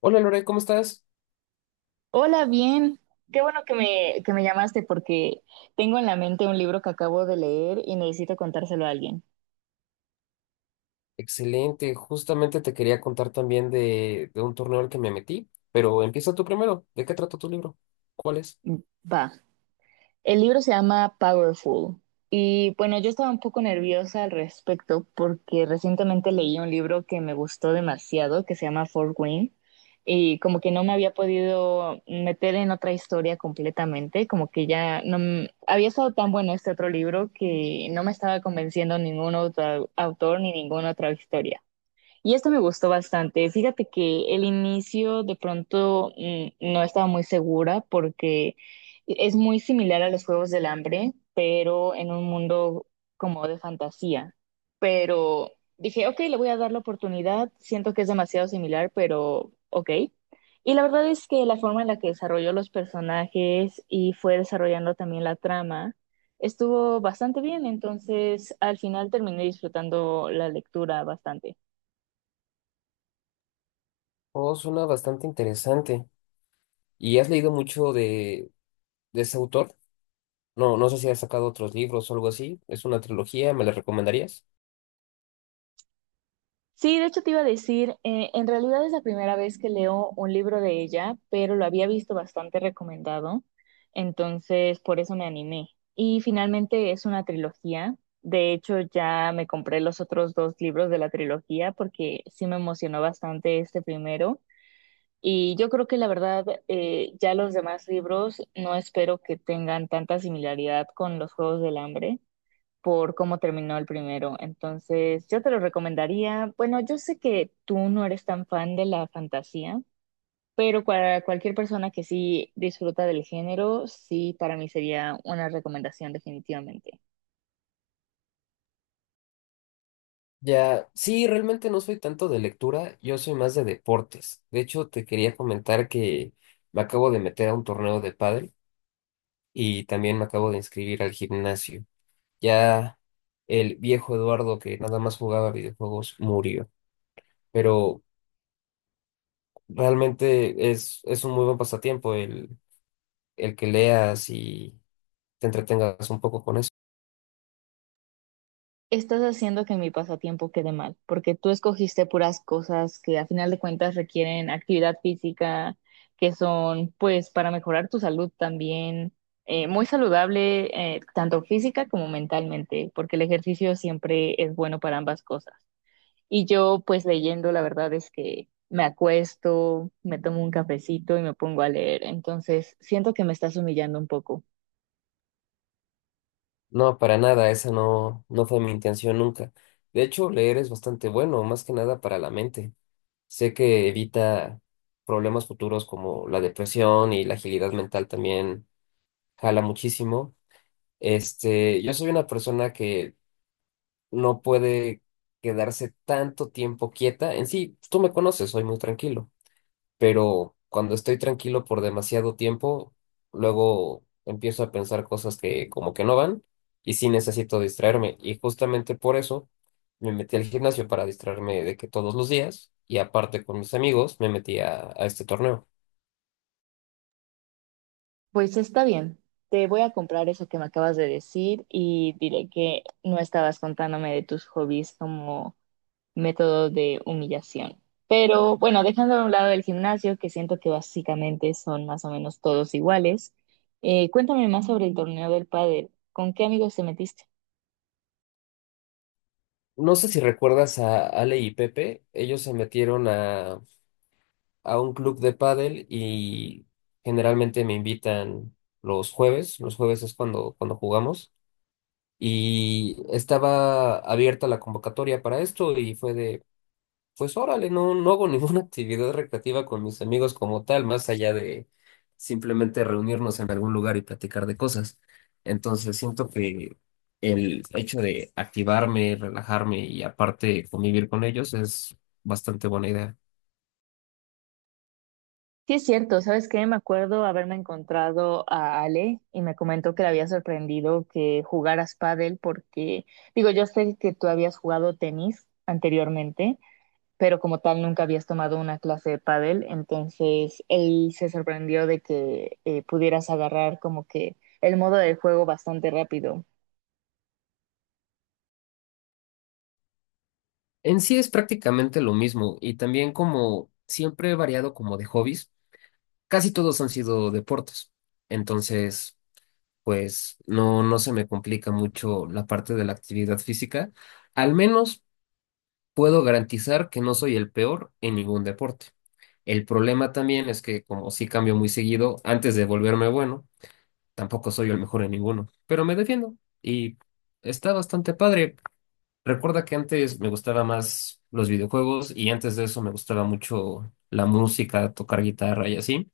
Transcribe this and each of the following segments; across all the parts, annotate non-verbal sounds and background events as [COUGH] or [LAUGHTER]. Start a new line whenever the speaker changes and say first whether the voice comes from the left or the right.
left: Hola Lore, ¿cómo estás?
right: Hola, bien. Qué bueno que que me llamaste porque tengo en la mente un libro que acabo de leer y necesito contárselo a alguien.
left: Excelente, justamente te quería contar también de un torneo al que me metí, pero empieza tú primero. ¿De qué trata tu libro? ¿Cuál es?
right: Mm, Va. El libro se llama Powerful. Y bueno, yo estaba un poco nerviosa al respecto porque recientemente leí un libro que me gustó demasiado, que se llama Fort Wayne, y como que no me había podido meter en otra historia completamente, como que ya no m- había estado tan bueno este otro libro que no me estaba convenciendo ningún autor ni ninguna otra historia. Y esto me gustó bastante. Fíjate que el inicio de pronto no estaba muy segura porque es muy similar a los Juegos del Hambre, pero en un mundo como de fantasía. Pero dije, ok, le voy a dar la oportunidad. Siento que es demasiado similar, pero ok. Y la verdad es que la forma en la que desarrolló los personajes y fue desarrollando también la trama estuvo bastante bien. Entonces, al final terminé disfrutando la lectura bastante.
left: Oh, suena bastante interesante. ¿Y has leído mucho de ese autor? No, no sé si has sacado otros libros o algo así. ¿Es una trilogía? ¿Me la recomendarías?
right: Sí, de hecho te iba a decir, en realidad es la primera vez que leo un libro de ella, pero lo había visto bastante recomendado, entonces por eso me animé. Y finalmente es una trilogía. De hecho, ya me compré los otros dos libros de la trilogía porque sí me emocionó bastante este primero. Y yo creo que la verdad, ya los demás libros no espero que tengan tanta similaridad con los Juegos del Hambre por cómo terminó el primero. Entonces, yo te lo recomendaría. Bueno, yo sé que tú no eres tan fan de la fantasía, pero para cualquier persona que sí disfruta del género, sí, para mí sería una recomendación definitivamente.
left: Ya, sí, realmente no soy tanto de lectura, yo soy más de deportes. De hecho, te quería comentar que me acabo de meter a un torneo de pádel y también me acabo de inscribir al gimnasio. Ya el viejo Eduardo que nada más jugaba videojuegos murió. Pero realmente es un muy buen pasatiempo el que leas y te entretengas un poco con eso.
right: Estás haciendo que mi pasatiempo quede mal, porque tú escogiste puras cosas que a final de cuentas requieren actividad física, que son pues para mejorar tu salud también, muy saludable tanto física como mentalmente, porque el ejercicio siempre es bueno para ambas cosas. Y yo pues leyendo, la verdad es que me acuesto, me tomo un cafecito y me pongo a leer, entonces siento que me estás humillando un poco.
left: No, para nada, esa no fue mi intención nunca. De hecho, leer es bastante bueno, más que nada para la mente. Sé que evita problemas futuros como la depresión y la agilidad mental también jala muchísimo. Este, yo soy una persona que no puede quedarse tanto tiempo quieta. En sí, pues, tú me conoces, soy muy tranquilo, pero cuando estoy tranquilo por demasiado tiempo, luego empiezo a pensar cosas que como que no van y sí necesito distraerme. Y justamente por eso me metí al gimnasio para distraerme de que todos los días y aparte con mis amigos me metí a este torneo.
right: Pues está bien. Te voy a comprar eso que me acabas de decir y diré que no estabas contándome de tus hobbies como método de humillación. Pero bueno, dejando a un lado el gimnasio, que siento que básicamente son más o menos todos iguales, cuéntame más sobre el torneo del pádel. ¿Con qué amigos te metiste?
left: No sé si recuerdas a Ale y Pepe, ellos se metieron a un club de pádel y generalmente me invitan los jueves. Los jueves es cuando jugamos. Y estaba abierta la convocatoria para esto y fue de, pues órale, no, no hago ninguna [LAUGHS] actividad recreativa con mis amigos como tal, más allá de simplemente reunirnos en algún lugar y platicar de cosas. Entonces siento que el hecho de activarme, relajarme y aparte convivir con ellos es bastante buena idea.
right: Sí, es cierto, ¿sabes qué? Me acuerdo haberme encontrado a Ale y me comentó que le había sorprendido que jugaras pádel porque, digo, yo sé que tú habías jugado tenis anteriormente pero como tal nunca habías tomado una clase de pádel, entonces él se sorprendió de que pudieras agarrar como que el modo de juego bastante rápido.
left: En sí es prácticamente lo mismo y también como siempre he variado como de hobbies, casi todos han sido deportes. Entonces, pues no, no se me complica mucho la parte de la actividad física. Al menos puedo garantizar que no soy el peor en ningún deporte. El problema también es que como sí cambio muy seguido, antes de volverme bueno, tampoco soy el mejor en ninguno, pero me defiendo y está bastante padre. Recuerda que antes me gustaba más los videojuegos y antes de eso me gustaba mucho la música, tocar guitarra y así.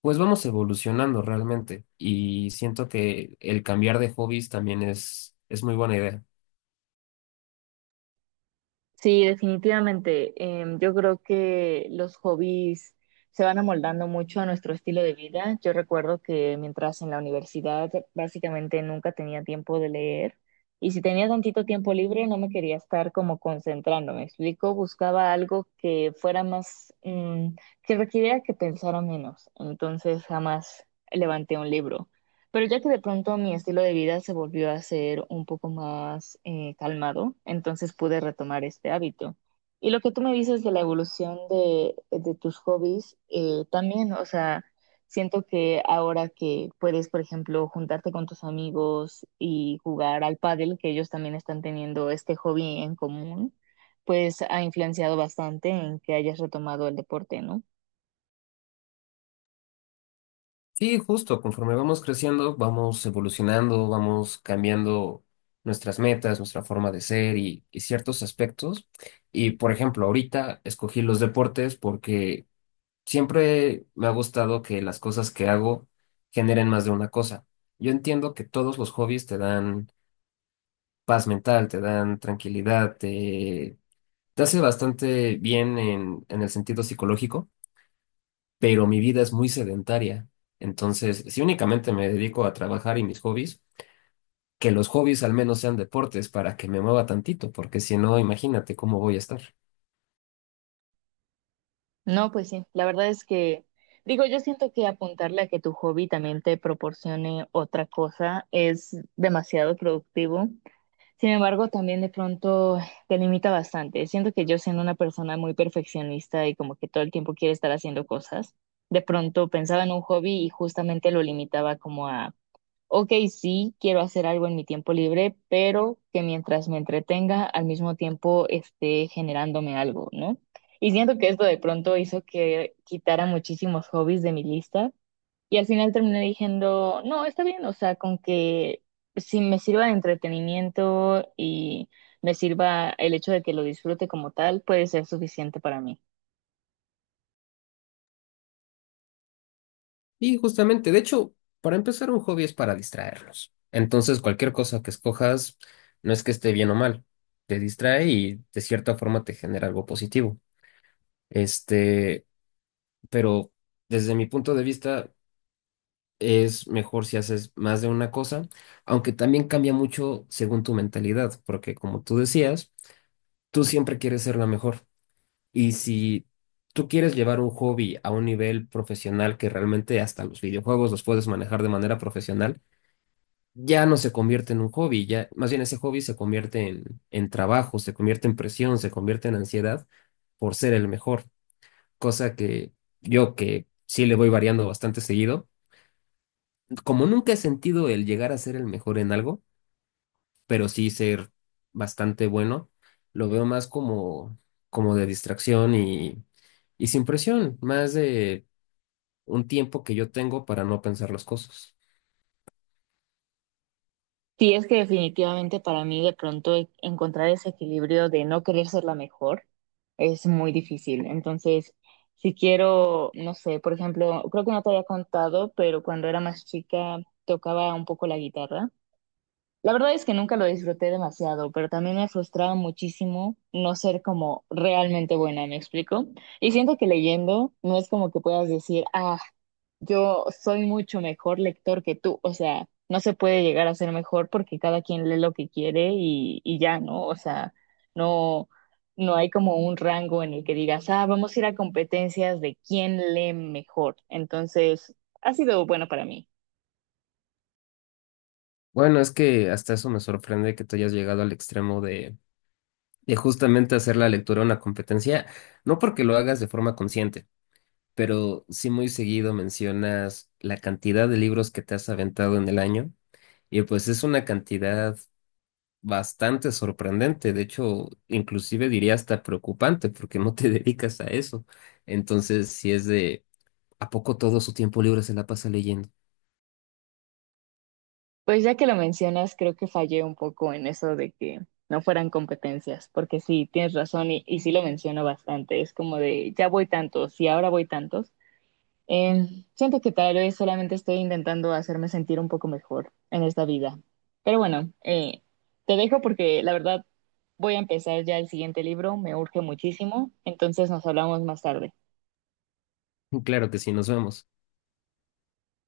left: Pues vamos evolucionando realmente y siento que el cambiar de hobbies también es muy buena idea.
right: Sí, definitivamente. Yo creo que los hobbies se van amoldando mucho a nuestro estilo de vida. Yo recuerdo que mientras en la universidad básicamente nunca tenía tiempo de leer y si tenía tantito tiempo libre no me quería estar como concentrando, ¿me explico? Buscaba algo que fuera más, que requiriera que pensara menos. Entonces jamás levanté un libro. Pero ya que de pronto mi estilo de vida se volvió a ser un poco más calmado, entonces pude retomar este hábito. Y lo que tú me dices de la evolución de tus hobbies, también, o sea, siento que ahora que puedes, por ejemplo, juntarte con tus amigos y jugar al pádel, que ellos también están teniendo este hobby en común, pues ha influenciado bastante en que hayas retomado el deporte, ¿no?
left: Sí, justo, conforme vamos creciendo, vamos evolucionando, vamos cambiando nuestras metas, nuestra forma de ser y ciertos aspectos. Y por ejemplo, ahorita escogí los deportes porque siempre me ha gustado que las cosas que hago generen más de una cosa. Yo entiendo que todos los hobbies te dan paz mental, te dan tranquilidad, te hace bastante bien en el sentido psicológico, pero mi vida es muy sedentaria. Entonces, si únicamente me dedico a trabajar y mis hobbies, que los hobbies al menos sean deportes para que me mueva tantito, porque si no, imagínate cómo voy a estar.
right: No, pues sí, la verdad es que, digo, yo siento que apuntarle a que tu hobby también te proporcione otra cosa es demasiado productivo. Sin embargo, también de pronto te limita bastante. Siento que yo siendo una persona muy perfeccionista y como que todo el tiempo quiere estar haciendo cosas, de pronto pensaba en un hobby y justamente lo limitaba como a ok, sí, quiero hacer algo en mi tiempo libre, pero que mientras me entretenga, al mismo tiempo esté generándome algo, ¿no? Y siento que esto de pronto hizo que quitara muchísimos hobbies de mi lista y al final terminé diciendo, no, está bien, o sea, con que si me sirva de entretenimiento y me sirva el hecho de que lo disfrute como tal, puede ser suficiente para mí.
left: Y justamente, de hecho, para empezar, un hobby es para distraernos. Entonces, cualquier cosa que escojas no es que esté bien o mal, te distrae y de cierta forma te genera algo positivo. Este, pero desde mi punto de vista, es mejor si haces más de una cosa, aunque también cambia mucho según tu mentalidad, porque como tú decías, tú siempre quieres ser la mejor. Y si tú quieres llevar un hobby a un nivel profesional que realmente hasta los videojuegos los puedes manejar de manera profesional, ya no se convierte en un hobby, ya más bien ese hobby se convierte en trabajo, se convierte en presión, se convierte en ansiedad por ser el mejor, cosa que yo que sí le voy variando bastante seguido, como nunca he sentido el llegar a ser el mejor en algo, pero sí ser bastante bueno, lo veo más como, como de distracción y sin presión, más de un tiempo que yo tengo para no pensar las cosas.
right: Sí, es que definitivamente para mí de pronto encontrar ese equilibrio de no querer ser la mejor es muy difícil. Entonces, si quiero, no sé, por ejemplo, creo que no te había contado, pero cuando era más chica tocaba un poco la guitarra. La verdad es que nunca lo disfruté demasiado, pero también me frustraba muchísimo no ser como realmente buena, ¿me explico? Y siento que leyendo no es como que puedas decir, ah, yo soy mucho mejor lector que tú, o sea, no se puede llegar a ser mejor porque cada quien lee lo que quiere y ya, ¿no? O sea, no, no hay como un rango en el que digas, ah, vamos a ir a competencias de quién lee mejor. Entonces, ha sido bueno para mí.
left: Bueno, es que hasta eso me sorprende que tú hayas llegado al extremo de justamente hacer la lectura una competencia, no porque lo hagas de forma consciente, pero sí muy seguido mencionas la cantidad de libros que te has aventado en el año y pues es una cantidad bastante sorprendente, de hecho, inclusive diría hasta preocupante porque no te [LAUGHS] dedicas a eso. Entonces, si es de, ¿a poco todo su tiempo libre se la pasa leyendo?
right: Pues ya que lo mencionas, creo que fallé un poco en eso de que no fueran competencias, porque sí, tienes razón y sí lo menciono bastante. Es como de, ya voy tantos y ahora voy tantos. Siento que tal vez solamente estoy intentando hacerme sentir un poco mejor en esta vida. Pero bueno, te dejo porque la verdad voy a empezar ya el siguiente libro, me urge muchísimo, entonces nos hablamos más tarde.
left: [LAUGHS] Claro que sí, nos vemos.